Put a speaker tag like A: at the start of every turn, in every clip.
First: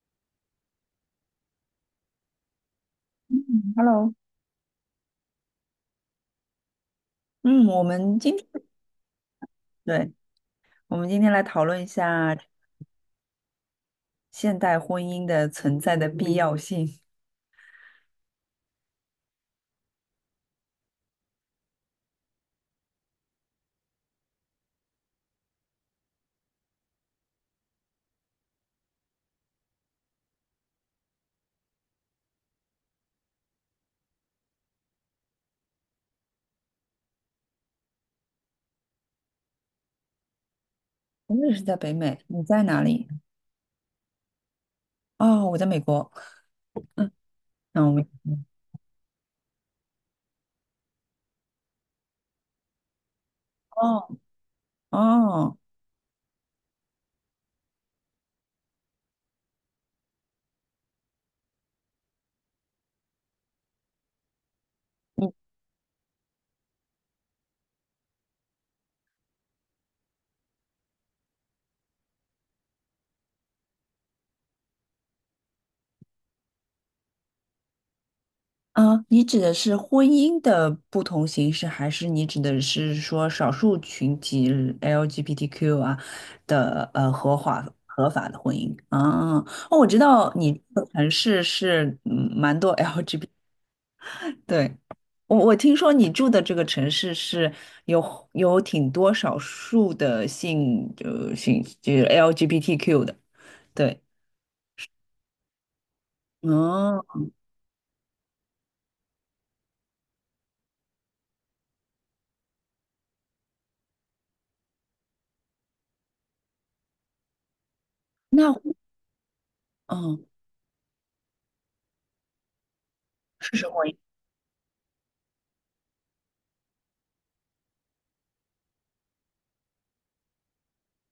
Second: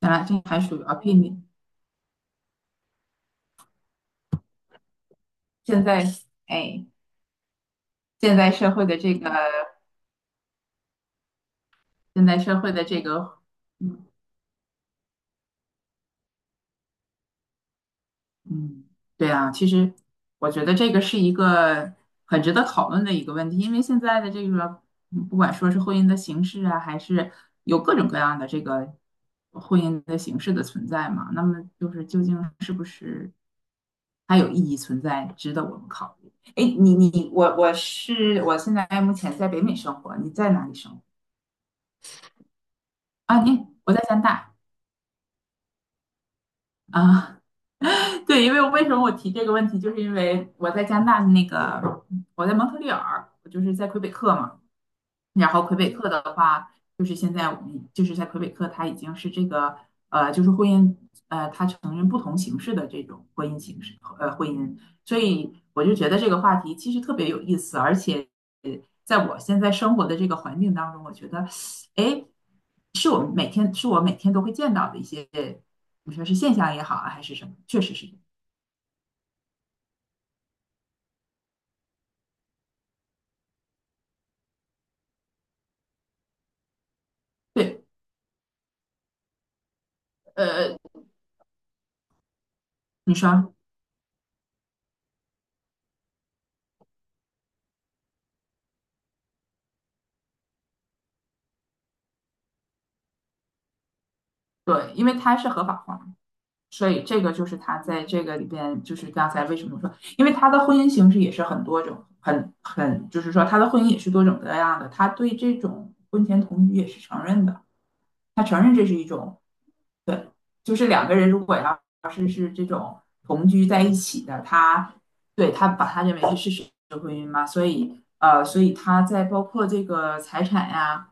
A: 咱俩这还属于 opinion。避免
B: 嗯，Hello，
A: 现在，哎，
B: 嗯，我们今
A: 现
B: 天，
A: 在社会的这个，
B: 对，我们今天来讨论一
A: 现
B: 下
A: 在社会的这个，
B: 现代婚姻的存在的必要性。
A: 嗯，对啊，其实我觉得这个是一个很值得讨论的一个问题，因为现在的这个，不管说是婚姻的形式啊，还是有各种各样的这个婚姻的形式的存在嘛，那么就是究竟是不是还有意义存在，值得我们考虑？哎，你我是我现在目前在北美生活，你在哪里生活？
B: 我也是在北美，你在哪里？
A: 啊，我在加拿大
B: 哦，我在美国。
A: 啊，
B: 那我们，
A: 对，因为为什么我提这个问题，就是因为我在加拿大的那个，我在蒙特利尔，我就是在魁
B: 哦
A: 北克嘛，然
B: 哦，
A: 后魁北克的话，就是现在我们就是在魁北克，它已经是这个就是婚姻它承认不同形式的这种婚姻，所
B: 你
A: 以我就觉得这个话题其实特别有意思，而且在我现在生活的这个环境当中，我觉得，哎，是我们每天是我每天都会见到的一些，你说是现象也好啊，还是什么，确实是
B: 你指的是婚姻的不同形式，还是你指的是说少数群体 LGBTQ 啊的合法
A: 对，
B: 合法的婚姻？啊，哦，我知道你
A: 呃，
B: 的城市是蛮多
A: 你
B: LGBT。
A: 说
B: 对，我听说你住的这个城市是有挺多少数的性就是 LGBTQ 的，对，
A: 对，因为它是合法化。所以
B: 哦，
A: 这个就是他在这个里边，就是刚才为什么说，因为他的婚姻形式也是很多种，就是说他的婚姻也是多种多样的，他对这种婚前同居也是承认的，他
B: 那
A: 承认这是一种，
B: 嗯
A: 对，就是两个人如果要同
B: 是
A: 居
B: 什么？
A: 在一起的，他把他认为是事实的婚姻嘛，所以所以他在包括这个财产呀、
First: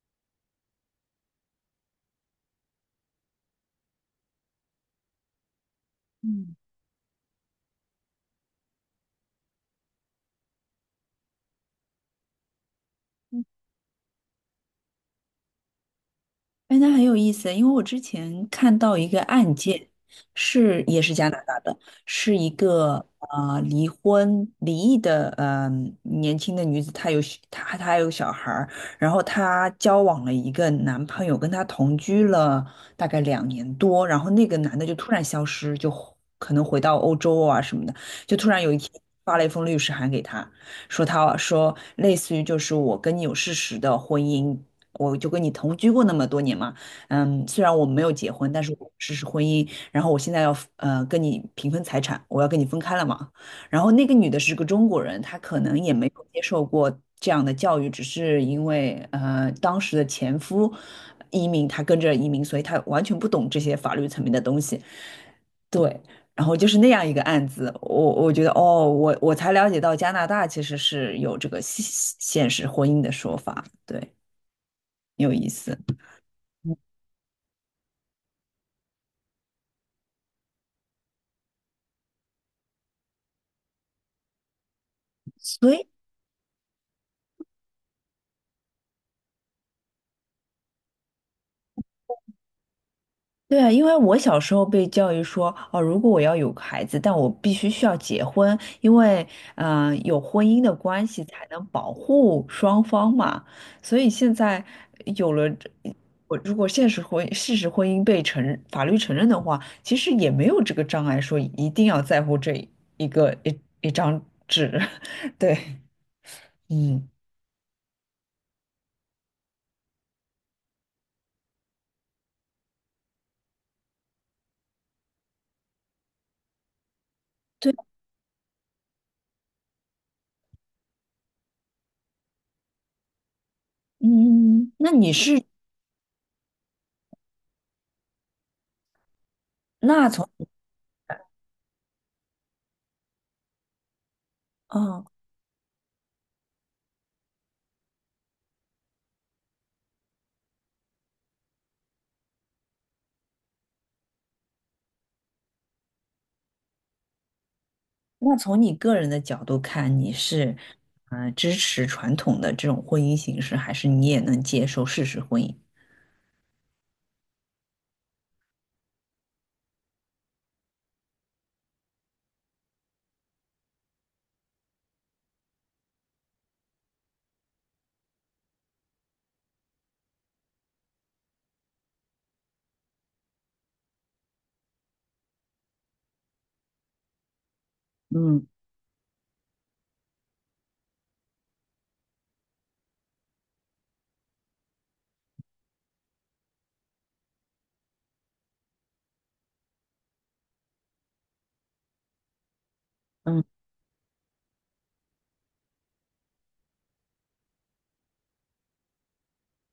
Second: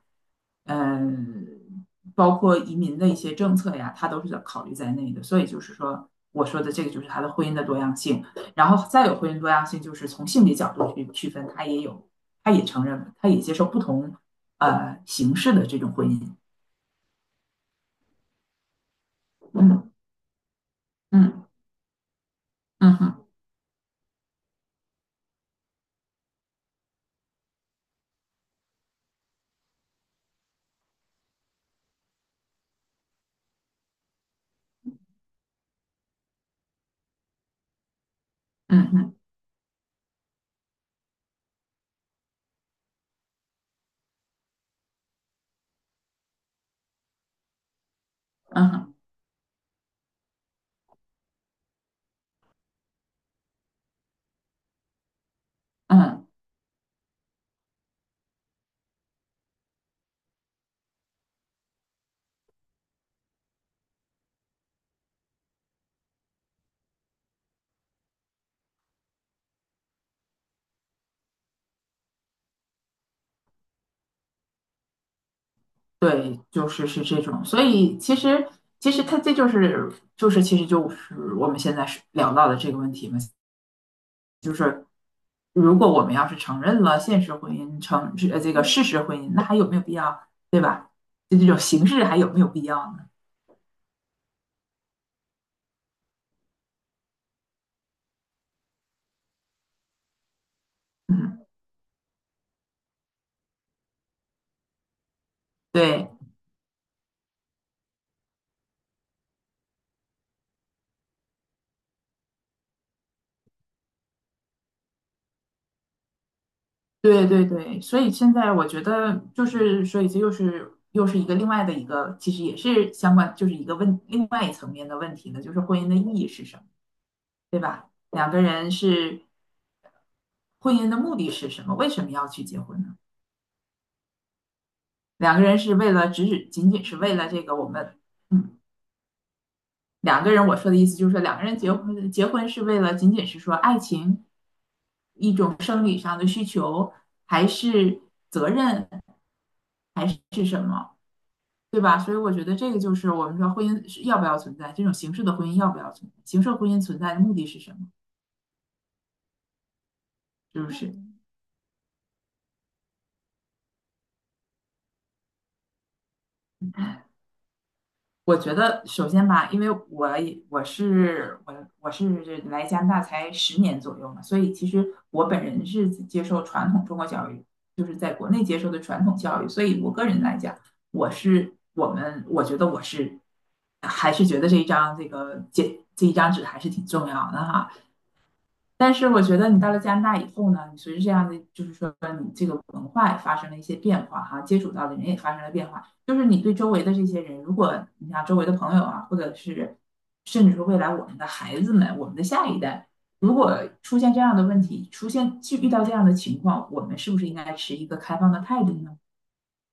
A: 啊嗯，包括移民的一些政策呀，他都是考虑在内的。所以就是说，我
B: 嗯。
A: 说的这个就是他的婚姻的多样性，然后再有婚姻多样性，就是从性别角度去区分，他也有，他也承认，他也接受不同形式的这种婚姻。
B: 哎，那很有意思，因为我之前看到一个案件，
A: 嗯
B: 是也是加拿
A: 嗯
B: 大的，是一
A: 嗯
B: 个
A: 哼
B: 离婚离异的年轻的女子，她还有小孩儿，然后她交往了一个男朋友，跟她同居了大概2年多，然后那个男的就突然消失，就可能回到欧洲啊什么的，就突然有一
A: 嗯
B: 天
A: 哼
B: 发了一封律师函给她，说她说类似于就是我跟你有事实的婚姻。我就跟你同居过那么多年嘛，虽然我没有结婚，但
A: 嗯
B: 是我
A: 哼
B: 实施婚姻，然后我现在要跟你平分财产，我要跟你分开了嘛。然后那个女的是个中国人，她可能也没有
A: 嗯，
B: 接受过这样的教育，只是因为当时的前夫移民，她跟着移民，所以她完全不懂这些法律层面的东西。对，然后就是那样一个案子，我觉得哦，我才了解到加拿大其实是有这个现实婚姻的说法，对，有意思。
A: 对，就是是这种。所以其实其实他这就是就是其实就是我们现在是聊到的这个问题嘛。就是
B: 所
A: 如
B: 以，
A: 果我们要是承认了现实婚姻，这个事实婚姻，那还有没有必要，对吧？就这种形式还有没有必要呢？
B: 对啊，因为我小时候被教育说，哦，如果我要有个孩子，但我必须需要结婚，因为，有婚姻的关系
A: 嗯，
B: 才能保护双方嘛。所以现在有了这，
A: 对
B: 我如果现实婚事实婚姻被承认法律承认的话，其实也没有这个障碍，说一定要在乎这一个一一张纸。对，嗯，
A: 对对对，所以现在我觉得就是，所以这又是一个另外的一个，其实也是相关，就是一个问另外一层面的问题呢，就是婚姻的意义是什么，对
B: 对，
A: 吧？两个人是婚姻的目的是什么？为什么要去结婚呢？
B: 嗯，那你
A: 两
B: 是
A: 个人是为了仅仅是为了这个我们。嗯
B: 那
A: 两
B: 从。
A: 个人，我说的意思就是说，两个人结婚，结婚是为了仅仅是说爱情，
B: 嗯。
A: 一种生理上的需求，还是责任，还是什么，对吧？所以我觉得这个就是我们说婚姻是要不要存在，这种形式的婚姻要不要存在，形式婚姻存在的目的是什么？
B: 那从你个人的角度看，你是
A: 是不是？
B: 支持传统的这种婚姻形式，还是你也能接受事实婚姻？
A: 我觉得首先吧，因为我也我是我我是来加拿大才10年左右嘛，所以其实我本人是接受传统中国教育，就是在国内接受的传统教育，所以我个人来讲，我还是觉得这一张纸还是挺重要的哈，
B: 嗯。
A: 但是我觉得你到了加拿大以后呢，你随着这样的，就是说你这个文化也发生了一些变化哈，接触到的人也发生了变化，就是你对周围的这些人，如果你像周围的朋友啊，或者是甚至说未来我们的孩子们，我们的下一代，如
B: 嗯。
A: 果出现这样的问题，出现去遇到这样的情况，我们是不是应该持一个开放的态度呢？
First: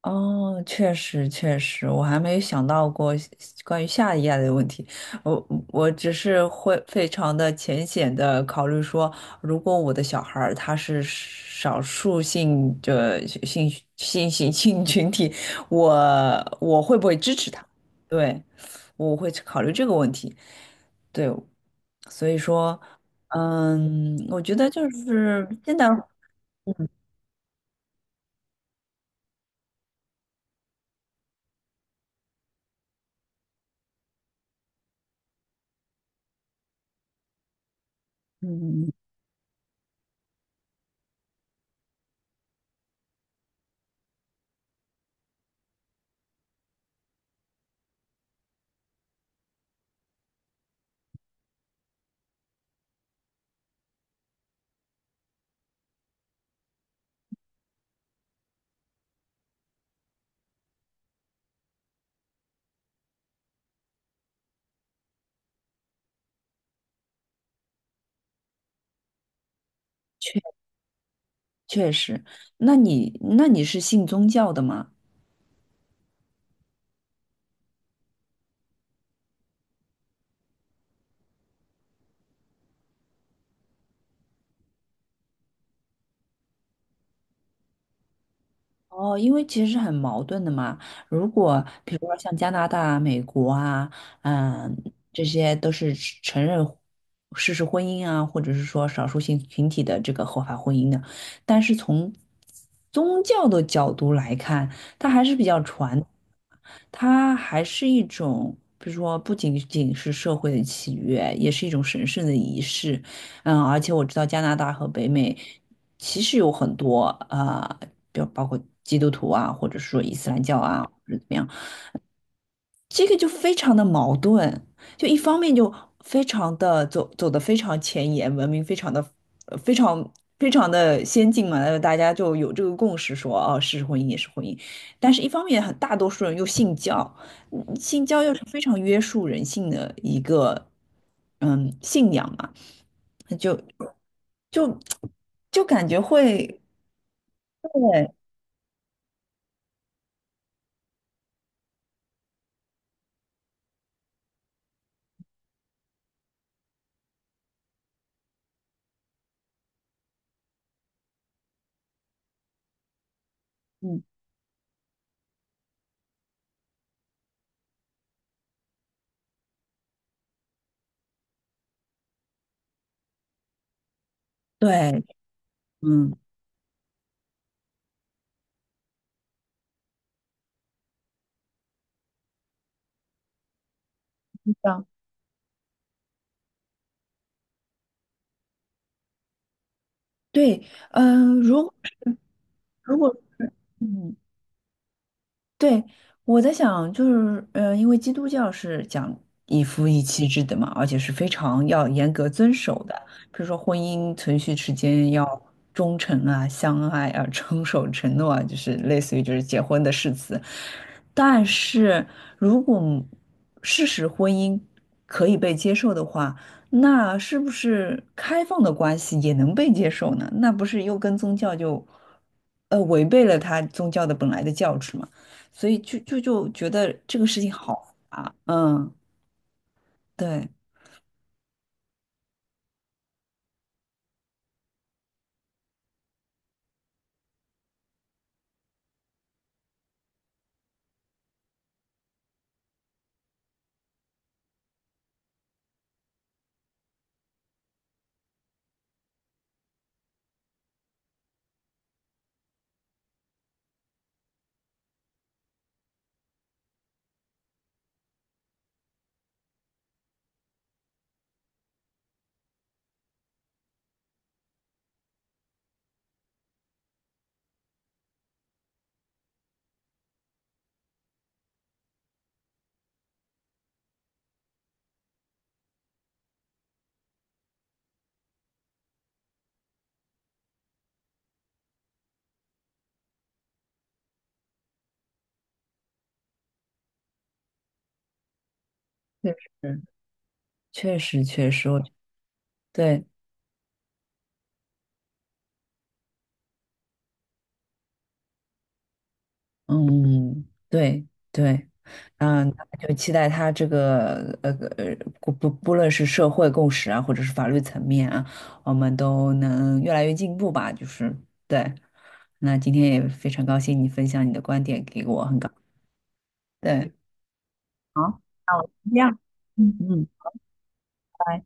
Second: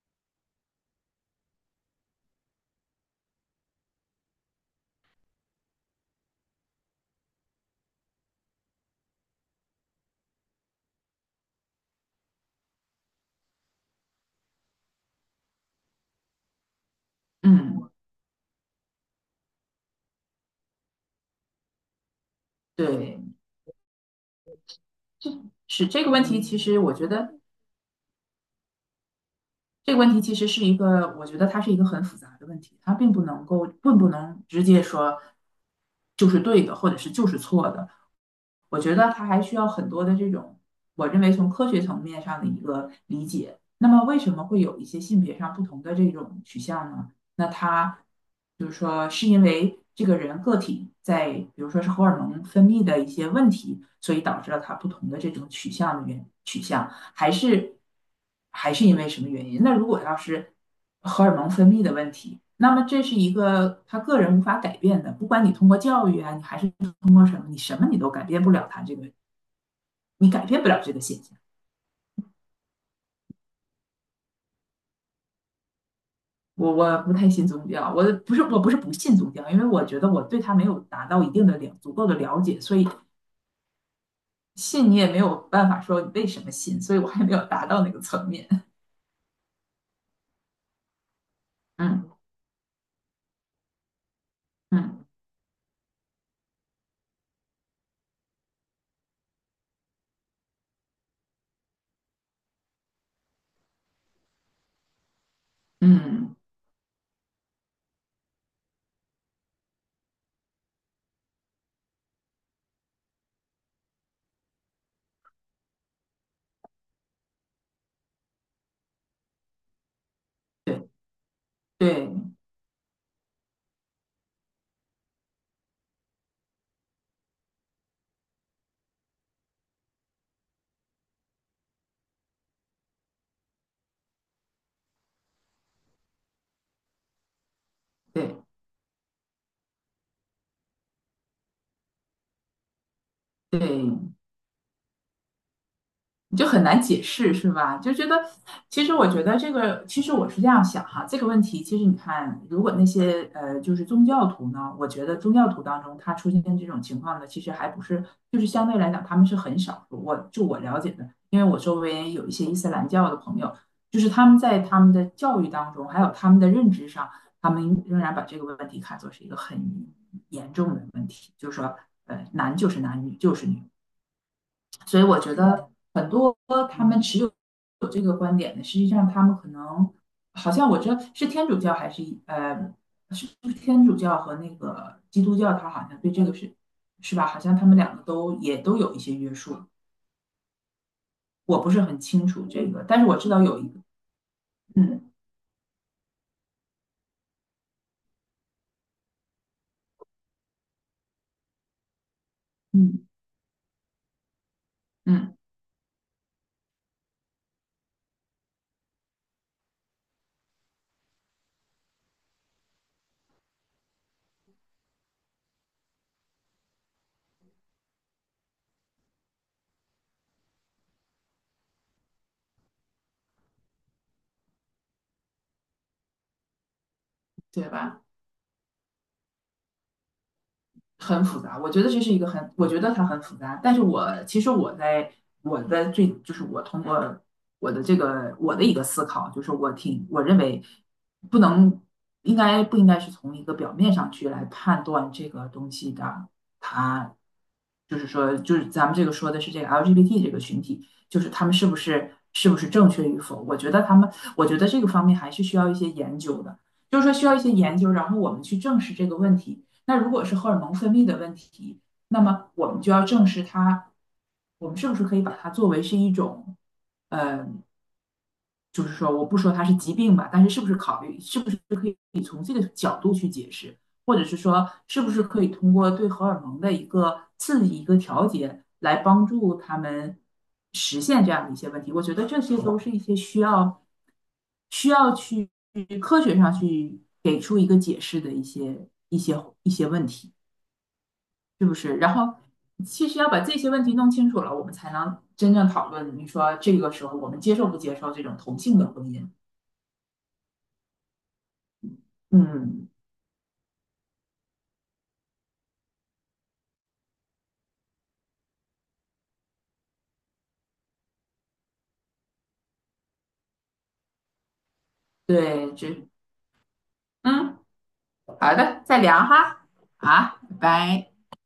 B: 哦，确实确实，我还没有想到过关于下一页的问题。我我只是会非常的浅显的考虑说，如果我的小孩儿他是少数性的性性性性群体，我我会不会支持他？
A: 嗯，
B: 对，我会考虑这个问题。对，所以说，
A: 对，
B: 我觉得就是现在，
A: 是这个问题，其实我觉得。这个问题其实是一个，我觉得它是一个很复杂的问题，它并不能够，并不能直接说就是对的，或者是就是错的。我
B: 嗯。
A: 觉得它还需要很多的这种，我认为从科学层面上的一个理解。那么为什么会有一些性别上不同的这种取向呢？那它就是说，是因为这个人个体在，比如说是荷尔蒙分泌的一些问题，所以导致了他不同的这种取向的原取向。还是还是因为什么原因？那如果要是荷尔蒙分泌的问题，那么这是一个他个人无法改变的，不管你通过教育啊，你还是通过什么，你什么你都改变不了他这个，你改变不了这个现象。
B: 确实，那你是信宗教的吗？
A: 我不太信宗教，我不是不信宗教，因为我觉得我对他没有达到一定的了足够的了解，所以信你也没有办法说你为什么信，所以我还没有达到那个层面。
B: 哦，因为其实很矛盾的嘛。如果 比如
A: 嗯
B: 说像加拿大、美国啊，嗯，
A: 嗯
B: 这些都是承认事实婚姻啊，或者是说少数性群体的这个合法婚姻的，但是从宗教的角度来看，比较传。
A: 嗯，
B: 它还是一种，比如说不仅仅是社会的契约，也是一种神圣的仪式。嗯，而且我知道加拿大和北美其实有很多啊，比如包括基督徒啊，或者说伊斯兰教啊，
A: 对
B: 或者怎么样。
A: 对
B: 这个就非常的矛盾，就一方面就非常的走的非常前沿，文明非常非常的先进嘛，大家就有这个共识说，哦，是婚姻也是婚姻，但是一方面很大多数人又信教，信教又
A: 对
B: 是非常约束人性的一个信仰嘛，那
A: 对，
B: 就就感觉
A: 你就
B: 会
A: 很难解释，是吧？就觉
B: 对，
A: 得，其实我觉得这个，其实我是这样想哈，这个问题，其实你看，如果那些就是宗教徒呢，我觉得宗教徒当中，他出现这种情况的，其实还不是，就是相对来讲，他们是很少数。我了解的，因为我周围有一些伊斯兰教的朋友，就
B: 嗯，
A: 是他们在他们的教育当中，还有他们的认知上，他们仍然把这个问题看作是一个很严重的问题，就是说，男就是男，女就是女，所以
B: 对，
A: 我觉得很
B: 嗯，
A: 多他们有这个观点的，实际上他们可能好像我这是天主教还是呃是不是天主教和那
B: 是这样，
A: 个基督教，他好像对这个是是吧？好像他们两个都也都有一些约束，
B: 对，嗯、
A: 我不
B: 如
A: 是很清楚这个，
B: 如
A: 但是
B: 果
A: 我知道有一个，
B: 嗯。
A: 嗯
B: 对，我在想，就是，因为基督教是讲一夫一妻制的嘛，而且是非常要严格遵守的，
A: 嗯
B: 比如说婚姻存续期间
A: 嗯，
B: 要忠诚啊、相爱啊、遵守承诺啊，就是类似于就是结婚的誓词。但是如果事实婚姻可以被接受的话，那是不是开放的关系也能被接受呢？那不是又跟宗教就，违背了他宗教的本来的教旨吗？所以就觉得这个事情
A: 对
B: 好复
A: 吧？
B: 杂。嗯，对，
A: 很复杂，我觉得这是一个很，我觉得它很复杂。但是我其实我在我的最就是我通过我的这个我的一个思考，就是我认为不能应该不应该是从一个表面上去来判断这个东西的它。就是说，就是咱们这个说的是这个 LGBT 这个群体，就是他们是不是正确与否？我觉得他们，我觉得这个方面还是需要一些研究的，就是说需要一些研究，然后我们去证实这个问题。那如果是荷尔蒙分泌的问题，那么我们就要证实它，我们是不是可以把它作为是一种，呃就是说我不说它是疾病吧，但是是不是考虑是不是可以从这个角度去解释，或者是说是不是可以通过对荷尔蒙的一个刺激、一个调节来帮助他们实现这样的一些问题？我觉得这些都是一些需要需要去科学上去给出一个解释的一些
B: 确实，
A: 一些问题，
B: 确实，确
A: 是
B: 实，
A: 不是？然后。
B: 对，
A: 其实要把这些问题弄清楚了，我们才能真正讨论。你说这个时候我们接受不接受这种同性的婚姻？
B: 嗯，对，对，嗯，
A: 嗯，
B: 就期待他这个呃，不论是社会共识啊，或者是法律层面啊，我们都能越来越进步吧。就是对，那今天也非常高兴你分享你的观点给我，
A: 对，这，
B: 对，
A: 嗯，
B: 好，
A: 好
B: 那我们
A: 的，
B: 就这
A: 再聊
B: 样，
A: 哈，
B: 嗯嗯。
A: 好，拜拜。
B: 拜拜。